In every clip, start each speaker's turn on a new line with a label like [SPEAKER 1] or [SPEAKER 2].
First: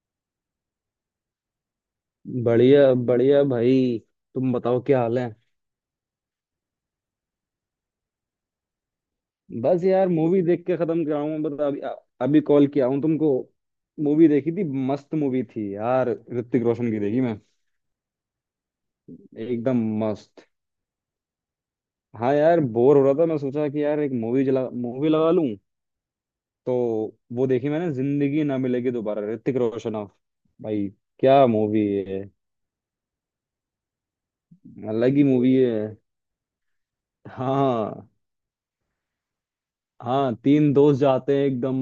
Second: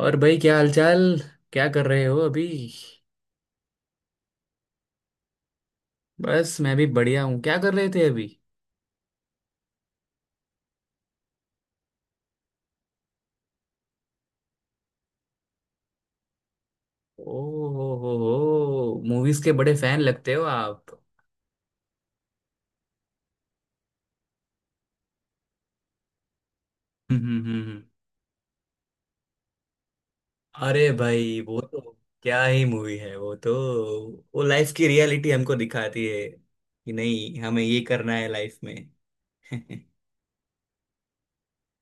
[SPEAKER 1] और भाई, क्या हालचाल? क्या कर रहे हो अभी?
[SPEAKER 2] बढ़िया बढ़िया भाई। तुम बताओ क्या हाल है।
[SPEAKER 1] बस मैं भी बढ़िया हूँ। क्या कर रहे थे अभी?
[SPEAKER 2] बस यार मूवी देख के खत्म कराऊं बता अभी। अभी कॉल किया हूं तुमको। मूवी देखी थी, मस्त मूवी थी यार। ऋतिक रोशन की देखी
[SPEAKER 1] ओ
[SPEAKER 2] मैं।
[SPEAKER 1] हो, मूवीज के बड़े
[SPEAKER 2] एकदम
[SPEAKER 1] फैन लगते हो
[SPEAKER 2] मस्त।
[SPEAKER 1] आप।
[SPEAKER 2] हाँ यार, बोर हो रहा था, मैं सोचा कि यार एक मूवी जला मूवी लगा लूं तो
[SPEAKER 1] हम्म
[SPEAKER 2] वो
[SPEAKER 1] हम्म,
[SPEAKER 2] देखी
[SPEAKER 1] हम्म।
[SPEAKER 2] मैंने, जिंदगी ना मिलेगी दोबारा, ऋतिक रोशन ऑफ भाई,
[SPEAKER 1] अरे भाई,
[SPEAKER 2] क्या
[SPEAKER 1] वो तो
[SPEAKER 2] मूवी है।
[SPEAKER 1] क्या ही मूवी है, वो तो। वो लाइफ की
[SPEAKER 2] अलग ही
[SPEAKER 1] रियलिटी हमको
[SPEAKER 2] मूवी है।
[SPEAKER 1] दिखाती है कि नहीं, हमें ये
[SPEAKER 2] हाँ,
[SPEAKER 1] करना है लाइफ में।
[SPEAKER 2] हाँ तीन दोस्त जाते हैं एकदम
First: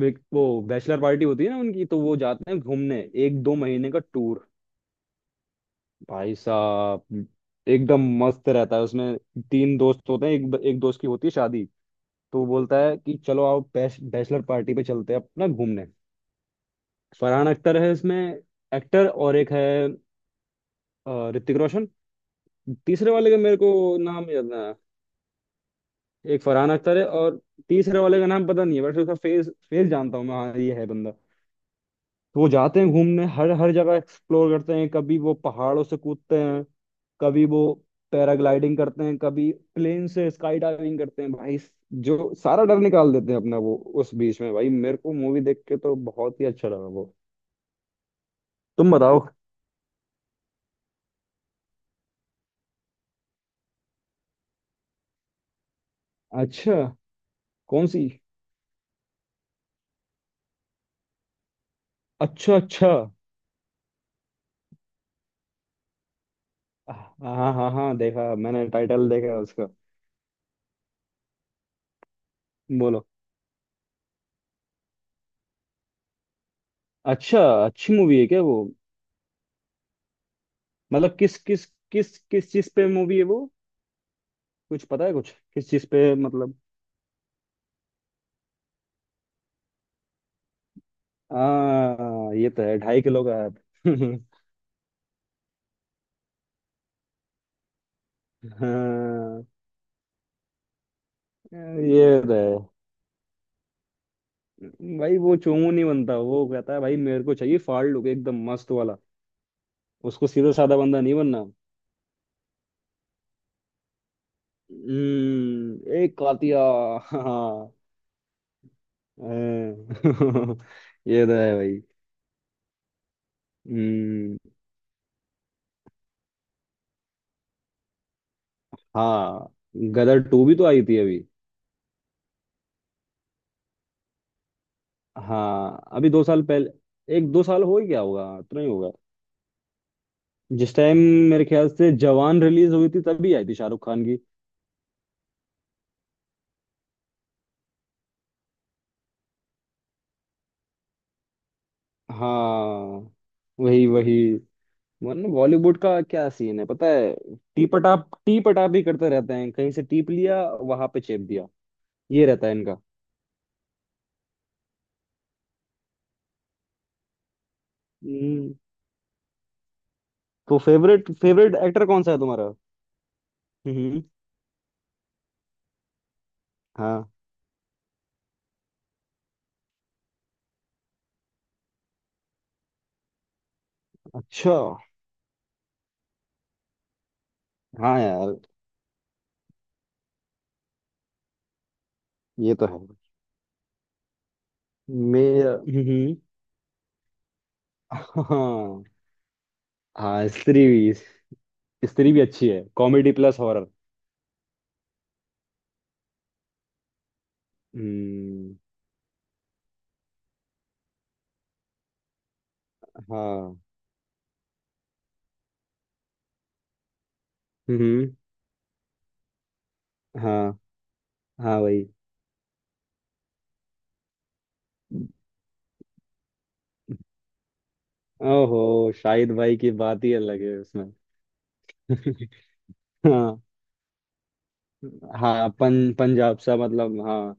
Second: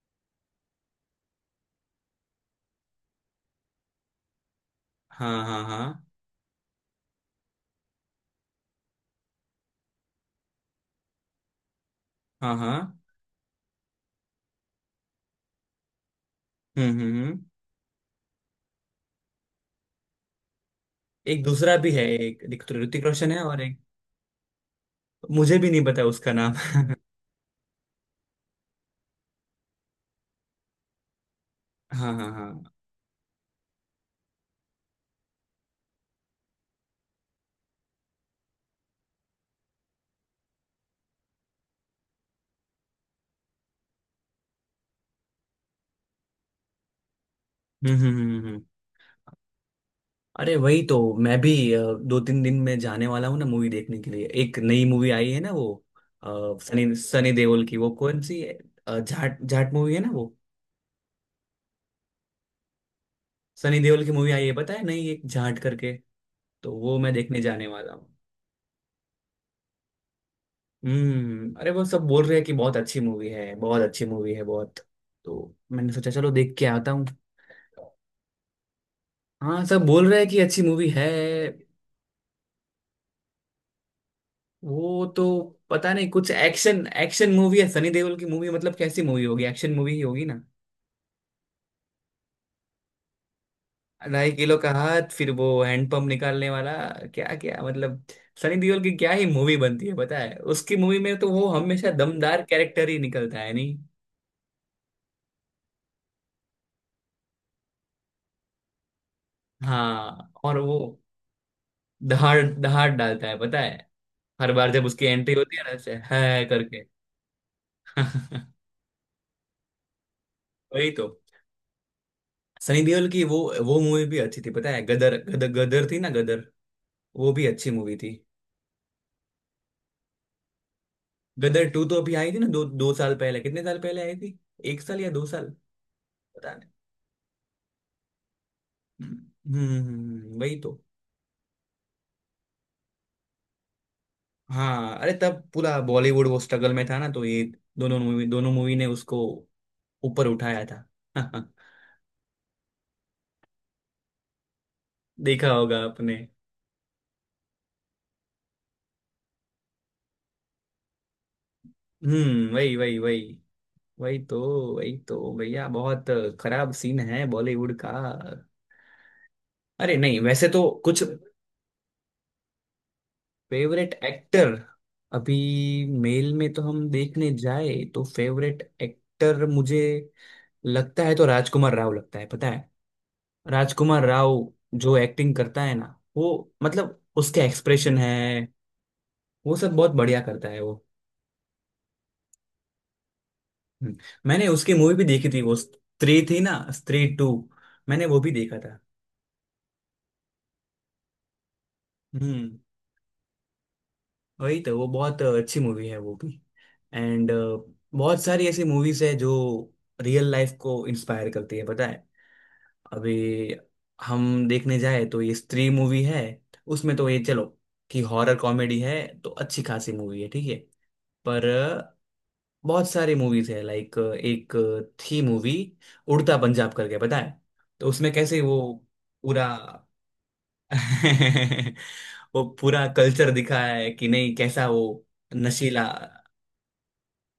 [SPEAKER 2] वो बैचलर पार्टी होती है ना उनकी, तो वो जाते हैं घूमने, एक दो महीने का टूर।
[SPEAKER 1] हाँ हाँ हाँ
[SPEAKER 2] भाई साहब एकदम मस्त रहता है उसमें। तीन दोस्त होते हैं, एक एक दोस्त की होती है शादी। तो वो
[SPEAKER 1] हाँ हाँ।
[SPEAKER 2] बोलता है कि चलो आओ बैचलर पार्टी पे चलते हैं अपना घूमने।
[SPEAKER 1] हम्म हम्म हम्म।
[SPEAKER 2] फरहान अख्तर है इसमें एक्टर, और एक है
[SPEAKER 1] एक
[SPEAKER 2] ऋतिक
[SPEAKER 1] दूसरा
[SPEAKER 2] रोशन।
[SPEAKER 1] भी है, एक ऋतिक ऋतिक
[SPEAKER 2] तीसरे वाले
[SPEAKER 1] रोशन
[SPEAKER 2] का
[SPEAKER 1] है
[SPEAKER 2] मेरे
[SPEAKER 1] और
[SPEAKER 2] को
[SPEAKER 1] एक।
[SPEAKER 2] नाम याद ना है।
[SPEAKER 1] मुझे भी नहीं पता उसका
[SPEAKER 2] एक
[SPEAKER 1] नाम।
[SPEAKER 2] फरहान अख्तर है, और तीसरे वाले का नाम पता नहीं है, बट उसका फेस फेस जानता हूँ मैं। हाँ ये है बंदा।
[SPEAKER 1] हाँ हाँ
[SPEAKER 2] तो
[SPEAKER 1] हाँ,
[SPEAKER 2] वो
[SPEAKER 1] हम्म।
[SPEAKER 2] जाते हैं घूमने, हर हर जगह एक्सप्लोर करते हैं। कभी वो पहाड़ों से कूदते हैं, कभी वो पैराग्लाइडिंग करते हैं, कभी प्लेन से स्काई डाइविंग करते हैं भाई। जो सारा डर निकाल देते हैं अपना वो। उस बीच में भाई मेरे को मूवी देख के तो बहुत ही अच्छा लगा वो।
[SPEAKER 1] हम्म हम्म, हम्म।
[SPEAKER 2] तुम बताओ।
[SPEAKER 1] अरे वही तो। मैं भी दो तीन दिन में जाने वाला हूँ ना, मूवी देखने के लिए। एक नई मूवी आई है ना वो अ,
[SPEAKER 2] अच्छा।
[SPEAKER 1] सनी सनी देओल की,
[SPEAKER 2] कौन
[SPEAKER 1] वो
[SPEAKER 2] सी।
[SPEAKER 1] कौन सी है? जाट जाट मूवी है ना वो।
[SPEAKER 2] अच्छा अच्छा।
[SPEAKER 1] सनी देओल की मूवी आई है, पता है नहीं, एक जाट करके। तो वो मैं देखने
[SPEAKER 2] हाँ
[SPEAKER 1] जाने
[SPEAKER 2] हाँ
[SPEAKER 1] वाला
[SPEAKER 2] हाँ,
[SPEAKER 1] हूँ।
[SPEAKER 2] देखा मैंने टाइटल देखा उसका।
[SPEAKER 1] हम्म, अरे वो सब बोल रहे हैं कि बहुत अच्छी
[SPEAKER 2] बोलो।
[SPEAKER 1] मूवी है, बहुत अच्छी मूवी है, बहुत। तो मैंने सोचा चलो देख के आता हूँ।
[SPEAKER 2] अच्छा। अच्छी मूवी है क्या वो।
[SPEAKER 1] हाँ, सब बोल रहे हैं कि अच्छी मूवी है।
[SPEAKER 2] मतलब किस किस, किस किस चीज पे मूवी है वो। कुछ
[SPEAKER 1] वो
[SPEAKER 2] पता है
[SPEAKER 1] तो।
[SPEAKER 2] कुछ, किस चीज
[SPEAKER 1] पता
[SPEAKER 2] पे
[SPEAKER 1] नहीं, कुछ
[SPEAKER 2] मतलब।
[SPEAKER 1] एक्शन एक्शन मूवी है, सनी देओल की मूवी मतलब कैसी मूवी होगी, एक्शन मूवी ही होगी ना।
[SPEAKER 2] हाँ, ये तो है ढाई किलो का हाथ।
[SPEAKER 1] ढाई किलो का हाथ, फिर वो हैंडपंप निकालने वाला। क्या क्या मतलब। सनी देओल की क्या ही
[SPEAKER 2] हाँ,
[SPEAKER 1] मूवी बनती है पता है, उसकी मूवी में तो वो हमेशा
[SPEAKER 2] ये तो
[SPEAKER 1] दमदार
[SPEAKER 2] है
[SPEAKER 1] कैरेक्टर ही निकलता है नहीं।
[SPEAKER 2] भाई। वो चोमू नहीं बनता, वो कहता है भाई मेरे को चाहिए फाड़लूक एकदम मस्त वाला। उसको
[SPEAKER 1] हाँ
[SPEAKER 2] सीधा
[SPEAKER 1] और
[SPEAKER 2] साधा
[SPEAKER 1] वो
[SPEAKER 2] बंदा नहीं बनना।
[SPEAKER 1] दहाड़ दहाड़ डालता है पता है। हर बार जब उसकी एंट्री होती है ना, ऐसे
[SPEAKER 2] हम्म, एक
[SPEAKER 1] है
[SPEAKER 2] कातिया।
[SPEAKER 1] करके।
[SPEAKER 2] हाँ, हाँ।
[SPEAKER 1] वही तो,
[SPEAKER 2] ये तो है भाई।
[SPEAKER 1] सनी देओल की वो। वो मूवी भी
[SPEAKER 2] हम्म।
[SPEAKER 1] अच्छी थी पता है, गदर गदर गदर थी ना, गदर। वो भी अच्छी मूवी थी।
[SPEAKER 2] हाँ, गदर टू भी तो आई थी अभी।
[SPEAKER 1] गदर टू तो अभी आई थी ना, दो दो साल पहले, कितने साल पहले आई थी? एक साल या दो साल,
[SPEAKER 2] हाँ, अभी दो साल
[SPEAKER 1] पता।
[SPEAKER 2] पहले। एक दो साल हो ही गया होगा, इतना ही होगा।
[SPEAKER 1] वही तो।
[SPEAKER 2] जिस टाइम, मेरे ख्याल से जवान रिलीज हुई थी तभी आई थी शाहरुख खान की।
[SPEAKER 1] हाँ अरे, तब पूरा बॉलीवुड वो स्ट्रगल में था ना, तो ये दोनों मूवी ने उसको ऊपर उठाया था।
[SPEAKER 2] हाँ, वही वही। वरना
[SPEAKER 1] देखा
[SPEAKER 2] बॉलीवुड
[SPEAKER 1] होगा
[SPEAKER 2] का
[SPEAKER 1] आपने।
[SPEAKER 2] क्या सीन है पता है। टी पटाप ही करते रहते हैं, कहीं से टीप लिया वहां पे चेप दिया। ये रहता है
[SPEAKER 1] हम्म, वही
[SPEAKER 2] इनका।
[SPEAKER 1] वही वही। वही तो, वही तो भैया, बहुत खराब सीन है बॉलीवुड का।
[SPEAKER 2] हम्म,
[SPEAKER 1] अरे नहीं, वैसे
[SPEAKER 2] तो
[SPEAKER 1] तो कुछ।
[SPEAKER 2] फेवरेट फेवरेट एक्टर कौन सा है तुम्हारा।
[SPEAKER 1] फेवरेट
[SPEAKER 2] हम्म।
[SPEAKER 1] एक्टर। अभी मेल में तो हम
[SPEAKER 2] हाँ।
[SPEAKER 1] देखने जाए तो फेवरेट एक्टर मुझे लगता है तो राजकुमार राव लगता है पता है। राजकुमार राव।
[SPEAKER 2] अच्छा।
[SPEAKER 1] जो एक्टिंग करता है ना वो, मतलब उसके एक्सप्रेशन
[SPEAKER 2] हाँ
[SPEAKER 1] है,
[SPEAKER 2] यार।
[SPEAKER 1] वो सब बहुत बढ़िया करता है वो।
[SPEAKER 2] ये तो है।
[SPEAKER 1] हम्म। मैंने उसकी मूवी भी देखी थी,
[SPEAKER 2] मेरा
[SPEAKER 1] वो
[SPEAKER 2] हम्म।
[SPEAKER 1] स्त्री थी ना, स्त्री टू। मैंने वो भी देखा था।
[SPEAKER 2] हाँ। हाँ, स्त्री भी, स्त्री भी अच्छी
[SPEAKER 1] हम्म,
[SPEAKER 2] है, कॉमेडी प्लस हॉरर।
[SPEAKER 1] वही तो, वो बहुत अच्छी मूवी है वो भी। एंड बहुत सारी
[SPEAKER 2] हम्म।
[SPEAKER 1] ऐसी मूवीज है जो रियल लाइफ को इंस्पायर करती है पता है। अभी
[SPEAKER 2] हाँ।
[SPEAKER 1] हम देखने जाए तो ये स्त्री मूवी है, उसमें तो ये चलो कि
[SPEAKER 2] हम्म।
[SPEAKER 1] हॉरर कॉमेडी है, तो अच्छी खासी मूवी है ठीक है।
[SPEAKER 2] हाँ,
[SPEAKER 1] पर
[SPEAKER 2] हाँ, वही।
[SPEAKER 1] बहुत सारी मूवीज है, लाइक एक थी मूवी उड़ता पंजाब करके पता है। तो उसमें कैसे वो
[SPEAKER 2] ओहो, शाहिद
[SPEAKER 1] पूरा।
[SPEAKER 2] भाई की बात ही अलग है उसमें।
[SPEAKER 1] वो पूरा कल्चर
[SPEAKER 2] हाँ।
[SPEAKER 1] दिखाया है कि नहीं, कैसा वो।
[SPEAKER 2] हाँ
[SPEAKER 1] नशीला,
[SPEAKER 2] पंजाब सा मतलब, हाँ।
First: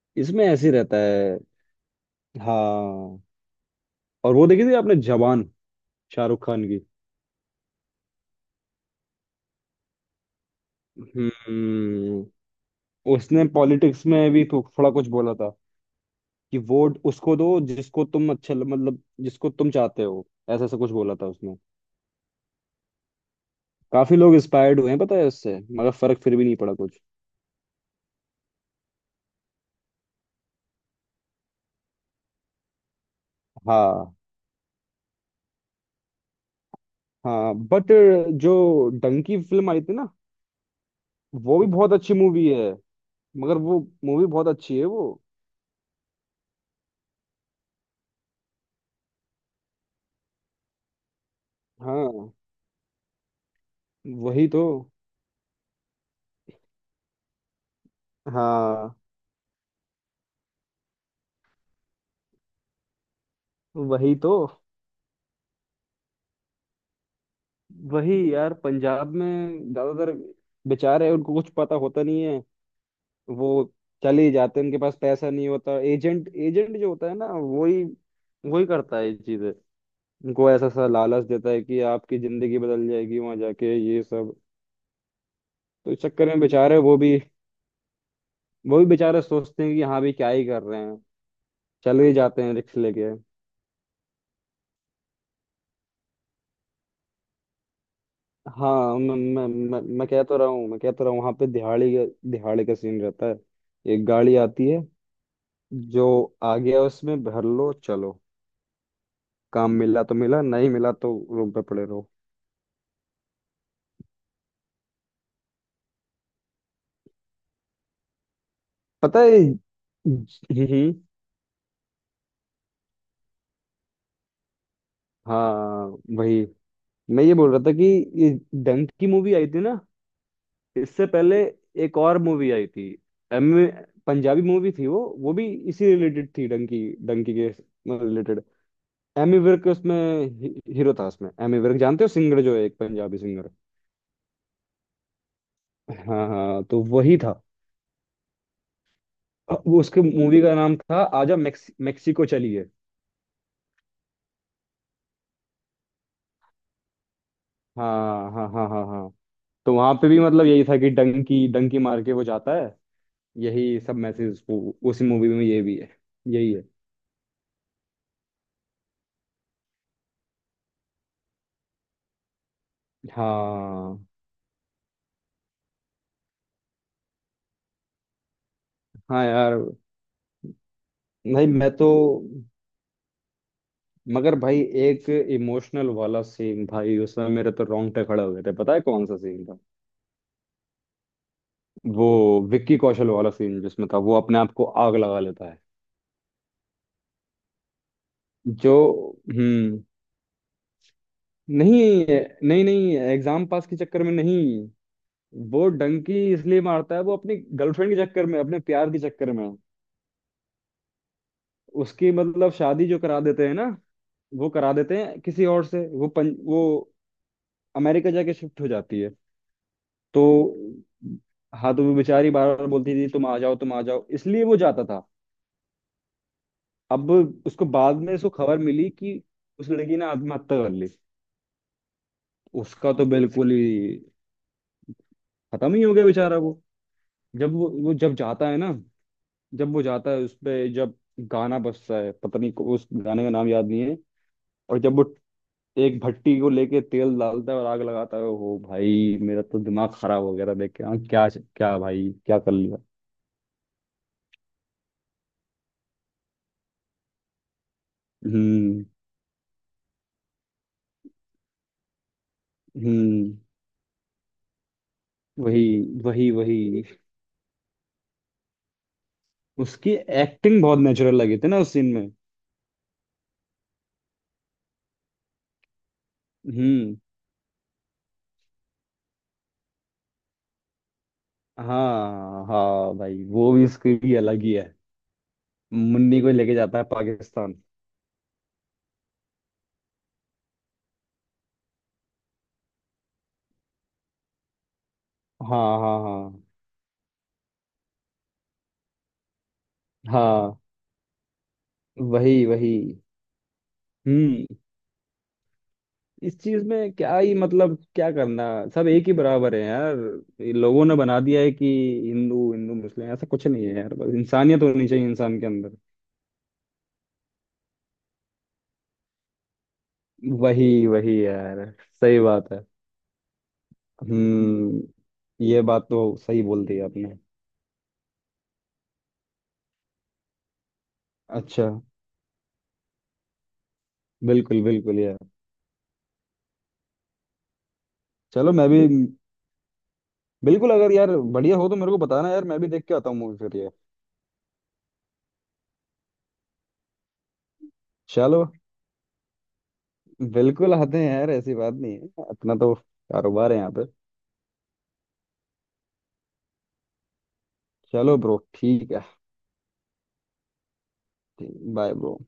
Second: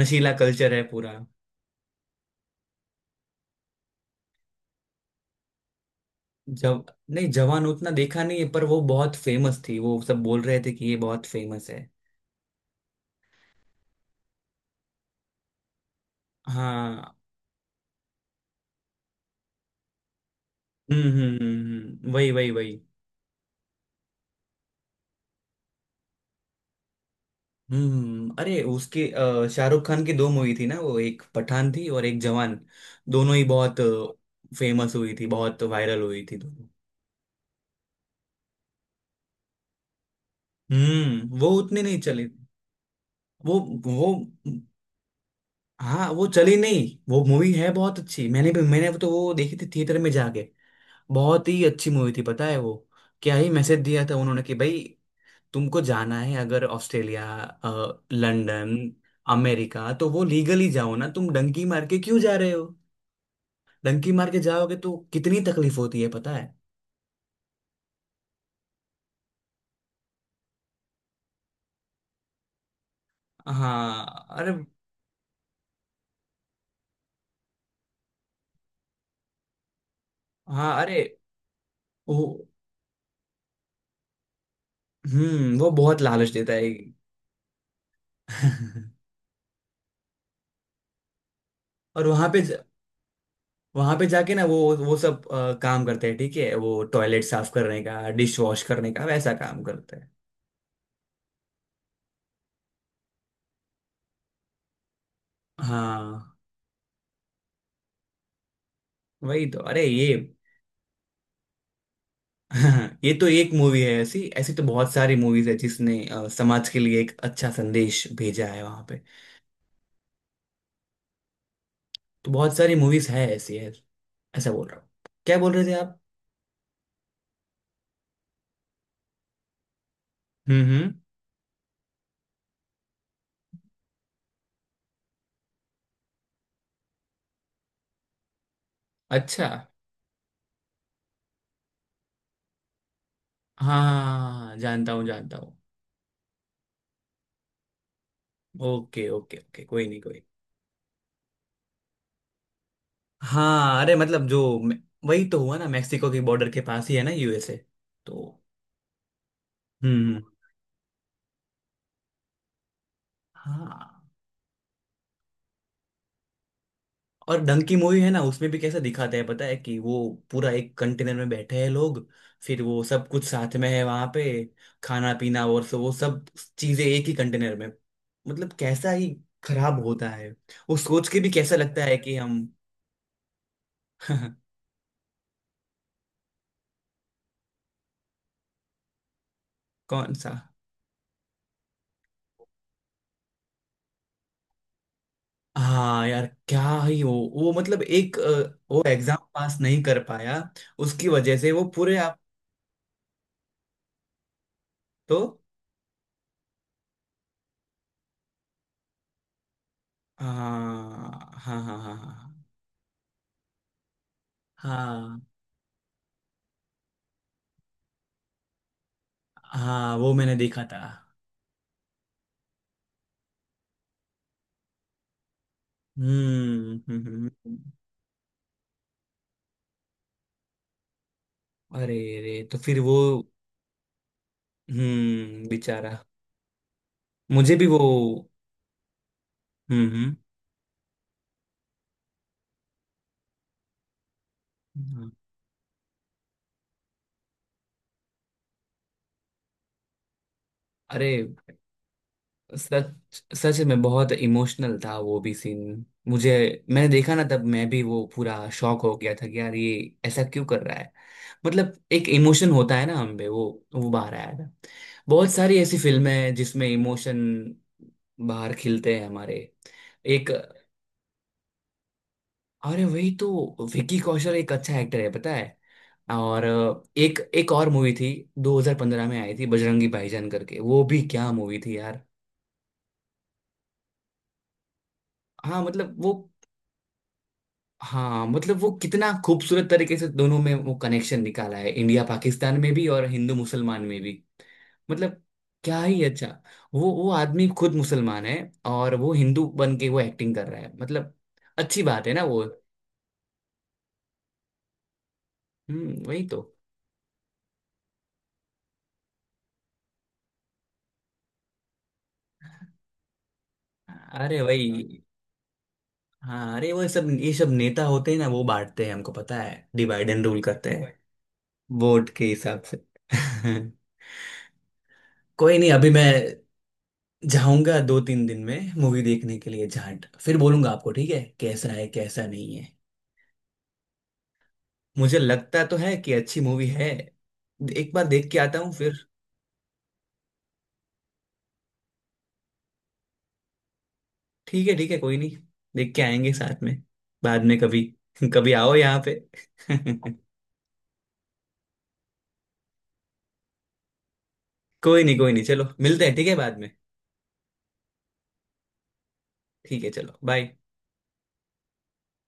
[SPEAKER 1] नशीला
[SPEAKER 2] इसमें ऐसे ही
[SPEAKER 1] कल्चर है
[SPEAKER 2] रहता
[SPEAKER 1] पूरा।
[SPEAKER 2] है। हाँ। और वो देखी थी आपने जवान शाहरुख खान की।
[SPEAKER 1] जब नहीं, जवान उतना देखा नहीं है, पर वो बहुत फेमस थी, वो सब बोल रहे थे कि ये बहुत फेमस है।
[SPEAKER 2] हम्म। उसने पॉलिटिक्स में भी थोड़ा कुछ बोला था कि वोट
[SPEAKER 1] हाँ।
[SPEAKER 2] उसको दो जिसको तुम अच्छा मतलब जिसको तुम चाहते हो, ऐसा ऐसा कुछ बोला था उसने।
[SPEAKER 1] वही वही वही।
[SPEAKER 2] काफी लोग इंस्पायर्ड हुए हैं पता है उससे, मगर फर्क फिर भी नहीं पड़ा कुछ।
[SPEAKER 1] अरे उसके शाहरुख खान की दो मूवी थी ना वो, एक पठान थी और एक जवान। दोनों ही बहुत
[SPEAKER 2] हाँ
[SPEAKER 1] फेमस हुई थी, बहुत वायरल हुई थी दोनों।
[SPEAKER 2] हाँ, बट जो डंकी फिल्म आई थी ना,
[SPEAKER 1] हम्म, वो
[SPEAKER 2] वो भी
[SPEAKER 1] उतनी
[SPEAKER 2] बहुत
[SPEAKER 1] नहीं
[SPEAKER 2] अच्छी
[SPEAKER 1] चली,
[SPEAKER 2] मूवी है।
[SPEAKER 1] वो
[SPEAKER 2] मगर वो
[SPEAKER 1] वो
[SPEAKER 2] मूवी बहुत अच्छी है वो।
[SPEAKER 1] हाँ, वो चली नहीं, वो मूवी है बहुत अच्छी, मैंने तो वो देखी थी थिएटर में जाके। बहुत ही अच्छी मूवी थी
[SPEAKER 2] हाँ
[SPEAKER 1] पता है वो। क्या ही मैसेज दिया था उन्होंने
[SPEAKER 2] वही
[SPEAKER 1] कि
[SPEAKER 2] तो।
[SPEAKER 1] भाई, तुमको जाना है अगर ऑस्ट्रेलिया, लंदन,
[SPEAKER 2] हाँ
[SPEAKER 1] अमेरिका, तो वो लीगली जाओ ना, तुम डंकी मार के क्यों जा रहे हो? डंकी
[SPEAKER 2] वही
[SPEAKER 1] मार
[SPEAKER 2] तो।
[SPEAKER 1] के जाओगे तो कितनी तकलीफ होती है पता है।
[SPEAKER 2] वही यार, पंजाब में ज्यादातर बेचारे हैं, उनको कुछ पता होता नहीं है। वो
[SPEAKER 1] हाँ
[SPEAKER 2] चले ही
[SPEAKER 1] अरे।
[SPEAKER 2] जाते हैं, उनके पास पैसा नहीं होता। एजेंट एजेंट जो होता है ना वही, वही करता है ये चीजें। उनको ऐसा
[SPEAKER 1] हाँ
[SPEAKER 2] सा
[SPEAKER 1] अरे
[SPEAKER 2] लालच देता है कि आपकी
[SPEAKER 1] वो।
[SPEAKER 2] जिंदगी बदल जाएगी वहां जाके ये सब।
[SPEAKER 1] हम्म, वो
[SPEAKER 2] तो इस
[SPEAKER 1] बहुत
[SPEAKER 2] चक्कर
[SPEAKER 1] लालच
[SPEAKER 2] में
[SPEAKER 1] देता है।
[SPEAKER 2] बेचारे वो भी, वो भी बेचारे सोचते हैं कि हाँ भी क्या ही कर रहे हैं,
[SPEAKER 1] और
[SPEAKER 2] चले ही
[SPEAKER 1] वहां पे
[SPEAKER 2] जाते हैं रिक्स लेके।
[SPEAKER 1] वहां पे जाके ना वो सब काम करते हैं ठीक है, वो टॉयलेट साफ करने का, डिश वॉश करने
[SPEAKER 2] हाँ
[SPEAKER 1] का
[SPEAKER 2] मैं
[SPEAKER 1] वैसा
[SPEAKER 2] मैं
[SPEAKER 1] काम
[SPEAKER 2] मैं,
[SPEAKER 1] करते
[SPEAKER 2] मैं
[SPEAKER 1] हैं।
[SPEAKER 2] कह तो रहा हूँ, मैं कह तो रहा हूँ वहां पे दिहाड़ी का, दिहाड़ी का सीन रहता है। एक गाड़ी आती है, जो
[SPEAKER 1] हाँ
[SPEAKER 2] आ गया उसमें भर लो चलो।
[SPEAKER 1] वही तो,
[SPEAKER 2] काम
[SPEAKER 1] अरे
[SPEAKER 2] मिला
[SPEAKER 1] ये।
[SPEAKER 2] तो मिला, नहीं मिला तो रूम पे पड़े रहो।
[SPEAKER 1] ये तो एक मूवी है ऐसी, ऐसी तो बहुत सारी मूवीज है जिसने समाज के लिए एक अच्छा संदेश भेजा है वहां पे।
[SPEAKER 2] पता है। हम्म। हम्म,
[SPEAKER 1] तो बहुत सारी मूवीज है ऐसी है, ऐसा बोल रहा हूँ। क्या बोल रहे थे
[SPEAKER 2] हाँ
[SPEAKER 1] आप?
[SPEAKER 2] वही, मैं ये बोल रहा था कि ये डंक की मूवी आई थी ना,
[SPEAKER 1] हम्म,
[SPEAKER 2] इससे पहले एक और मूवी आई थी। एम पंजाबी मूवी थी वो भी इसी रिलेटेड थी, डंकी डंकी के रिलेटेड। एमी
[SPEAKER 1] अच्छा
[SPEAKER 2] विर्क
[SPEAKER 1] हाँ।
[SPEAKER 2] उसमें हीरो था उसमें। एमी विर्क, जानते हो सिंगर जो है, एक पंजाबी सिंगर।
[SPEAKER 1] हाँ, हाँ, हाँ, हाँ, जानता हूँ जानता हूँ।
[SPEAKER 2] हाँ हाँ, तो वही था।
[SPEAKER 1] ओके ओके ओके,
[SPEAKER 2] वो
[SPEAKER 1] कोई नहीं
[SPEAKER 2] उसके
[SPEAKER 1] कोई नहीं।
[SPEAKER 2] मूवी का नाम था आजा मेक्सिको चलिए।
[SPEAKER 1] हाँ अरे, मतलब जो, वही तो हुआ ना, मेक्सिको की बॉर्डर के पास ही है ना यूएसए।
[SPEAKER 2] हाँ
[SPEAKER 1] तो।
[SPEAKER 2] हाँ हाँ हाँ हाँ। तो वहां पे भी
[SPEAKER 1] हम्म
[SPEAKER 2] मतलब यही था कि डंकी डंकी मार के वो जाता है, यही सब
[SPEAKER 1] हाँ।
[SPEAKER 2] मैसेज उसी मूवी में, ये भी है यही है।
[SPEAKER 1] और डंकी की मूवी है ना, उसमें भी कैसा दिखाते हैं पता है, कि वो पूरा एक कंटेनर में बैठे हैं लोग। फिर वो सब कुछ साथ में है वहां
[SPEAKER 2] हाँ
[SPEAKER 1] पे, खाना पीना और सो, वो सब चीजें एक ही कंटेनर में। मतलब कैसा ही
[SPEAKER 2] हाँ यार।
[SPEAKER 1] खराब होता है, वो सोच के भी
[SPEAKER 2] नहीं
[SPEAKER 1] कैसा
[SPEAKER 2] मैं
[SPEAKER 1] लगता
[SPEAKER 2] तो,
[SPEAKER 1] है कि हम।
[SPEAKER 2] मगर भाई एक इमोशनल वाला सीन भाई उसमें, मेरे तो रोंगटे खड़े हो गए थे। पता है कौन सा सीन।
[SPEAKER 1] कौन सा?
[SPEAKER 2] वो विक्की कौशल वाला सीन, जिसमें था वो अपने आप को आग लगा लेता है
[SPEAKER 1] हाँ यार, क्या ही हो वो, मतलब एक
[SPEAKER 2] जो।
[SPEAKER 1] वो एग्जाम पास नहीं
[SPEAKER 2] हम्म।
[SPEAKER 1] कर पाया। उसकी वजह से वो
[SPEAKER 2] नहीं
[SPEAKER 1] पूरे आप।
[SPEAKER 2] नहीं नहीं, एग्जाम पास के चक्कर में नहीं,
[SPEAKER 1] तो।
[SPEAKER 2] वो डंकी इसलिए मारता है वो अपनी गर्लफ्रेंड के चक्कर में, अपने प्यार के चक्कर में।
[SPEAKER 1] हाँ हाँ हाँ हाँ
[SPEAKER 2] उसकी
[SPEAKER 1] हाँ
[SPEAKER 2] मतलब शादी जो करा देते हैं ना, वो करा देते
[SPEAKER 1] हाँ
[SPEAKER 2] हैं किसी और से, वो वो अमेरिका जाके शिफ्ट हो जाती है।
[SPEAKER 1] हाँ, वो
[SPEAKER 2] तो
[SPEAKER 1] मैंने देखा था।
[SPEAKER 2] हाँ, तो वो बेचारी बार बार बोलती थी तुम आ जाओ तुम आ जाओ, इसलिए वो जाता था।
[SPEAKER 1] हम्म हम्म
[SPEAKER 2] अब
[SPEAKER 1] हम्म,
[SPEAKER 2] उसको
[SPEAKER 1] हम्म।
[SPEAKER 2] बाद में उसको खबर मिली कि उस लड़की ने आत्महत्या कर ली।
[SPEAKER 1] अरे रे, तो फिर
[SPEAKER 2] उसका
[SPEAKER 1] वो।
[SPEAKER 2] तो बिल्कुल ही
[SPEAKER 1] हम्म,
[SPEAKER 2] खत्म ही हो
[SPEAKER 1] बेचारा।
[SPEAKER 2] गया बेचारा वो। जब
[SPEAKER 1] मुझे भी
[SPEAKER 2] वो,
[SPEAKER 1] वो।
[SPEAKER 2] वो जब जाता है ना, जब वो जाता
[SPEAKER 1] हम्म
[SPEAKER 2] है उस पे, जब गाना बजता है पता नहीं उस गाने का नाम याद नहीं है। और जब
[SPEAKER 1] हाँ।
[SPEAKER 2] वो एक भट्टी को लेके तेल डालता है और आग लगाता है, ओ भाई मेरा तो दिमाग खराब हो गया था देख के। हाँ
[SPEAKER 1] अरे,
[SPEAKER 2] क्या क्या भाई क्या कर लिया।
[SPEAKER 1] सच सच में बहुत इमोशनल था वो भी सीन मुझे। मैंने देखा ना, तब मैं भी वो पूरा शॉक
[SPEAKER 2] हम्म
[SPEAKER 1] हो गया था कि यार ये ऐसा क्यों कर रहा है। मतलब एक इमोशन होता है ना हम पे,
[SPEAKER 2] हम्म,
[SPEAKER 1] वो बाहर आया था। बहुत सारी ऐसी
[SPEAKER 2] वही
[SPEAKER 1] फिल्में
[SPEAKER 2] वही
[SPEAKER 1] हैं जिसमें
[SPEAKER 2] वही।
[SPEAKER 1] इमोशन बाहर खिलते हैं हमारे।
[SPEAKER 2] उसकी
[SPEAKER 1] एक।
[SPEAKER 2] एक्टिंग बहुत नेचुरल लगी थी ना उस सीन में।
[SPEAKER 1] अरे वही तो, विकी कौशल एक अच्छा एक्टर है पता है। और
[SPEAKER 2] हम्म।
[SPEAKER 1] एक एक और मूवी थी, 2015 में आई थी बजरंगी भाईजान करके। वो भी क्या मूवी थी यार।
[SPEAKER 2] हाँ हाँ भाई, वो भी उसकी भी अलग ही है।
[SPEAKER 1] हाँ मतलब वो।
[SPEAKER 2] मुन्नी को लेके जाता है पाकिस्तान।
[SPEAKER 1] हाँ मतलब वो कितना खूबसूरत तरीके से दोनों में वो कनेक्शन निकाला है, इंडिया पाकिस्तान में भी और हिंदू मुसलमान में भी। मतलब
[SPEAKER 2] हाँ
[SPEAKER 1] क्या
[SPEAKER 2] हाँ
[SPEAKER 1] ही अच्छा।
[SPEAKER 2] हाँ
[SPEAKER 1] वो आदमी खुद मुसलमान है। और वो हिंदू बन के वो एक्टिंग कर
[SPEAKER 2] हाँ।
[SPEAKER 1] रहा है मतलब। अच्छी बात है ना वो।
[SPEAKER 2] वही वही। हम्म।
[SPEAKER 1] वही
[SPEAKER 2] इस
[SPEAKER 1] तो।
[SPEAKER 2] चीज में क्या ही मतलब, क्या करना। सब एक ही बराबर है यार। ये लोगों ने बना दिया है कि हिंदू, हिंदू मुस्लिम ऐसा कुछ नहीं है यार, बस
[SPEAKER 1] अरे
[SPEAKER 2] इंसानियत
[SPEAKER 1] वही।
[SPEAKER 2] होनी चाहिए इंसान के अंदर।
[SPEAKER 1] हाँ अरे, वो सब ये सब नेता होते हैं ना, वो बांटते हैं हमको पता है, डिवाइड एंड रूल
[SPEAKER 2] वही
[SPEAKER 1] करते हैं।
[SPEAKER 2] वही यार।
[SPEAKER 1] वोट
[SPEAKER 2] सही
[SPEAKER 1] के
[SPEAKER 2] बात
[SPEAKER 1] हिसाब
[SPEAKER 2] है।
[SPEAKER 1] से।
[SPEAKER 2] हम्म।
[SPEAKER 1] कोई
[SPEAKER 2] ये
[SPEAKER 1] नहीं,
[SPEAKER 2] बात
[SPEAKER 1] अभी
[SPEAKER 2] तो
[SPEAKER 1] मैं
[SPEAKER 2] सही बोल दी आपने।
[SPEAKER 1] जाऊंगा दो तीन दिन में मूवी देखने के लिए जाट, फिर बोलूंगा आपको ठीक
[SPEAKER 2] अच्छा।
[SPEAKER 1] है कैसा नहीं है।
[SPEAKER 2] बिल्कुल बिल्कुल
[SPEAKER 1] मुझे
[SPEAKER 2] यार।
[SPEAKER 1] लगता तो है कि अच्छी मूवी है। एक बार देख के
[SPEAKER 2] चलो
[SPEAKER 1] आता
[SPEAKER 2] मैं
[SPEAKER 1] हूँ
[SPEAKER 2] भी।
[SPEAKER 1] फिर।
[SPEAKER 2] बिल्कुल, अगर यार बढ़िया हो तो मेरे को बताना यार, मैं भी देख के आता हूँ मूवी फिर ये।
[SPEAKER 1] ठीक है ठीक है, कोई नहीं। देख के आएंगे साथ में बाद में कभी।
[SPEAKER 2] चलो।
[SPEAKER 1] कभी आओ यहाँ पे।
[SPEAKER 2] बिल्कुल आते हैं यार, ऐसी बात नहीं है, अपना तो कारोबार है यहाँ पे।
[SPEAKER 1] कोई नहीं कोई नहीं, चलो मिलते हैं ठीक है बाद में।
[SPEAKER 2] चलो ब्रो, ठीक है।
[SPEAKER 1] ठीक है, चलो बाय।
[SPEAKER 2] ठीक, बाय ब्रो।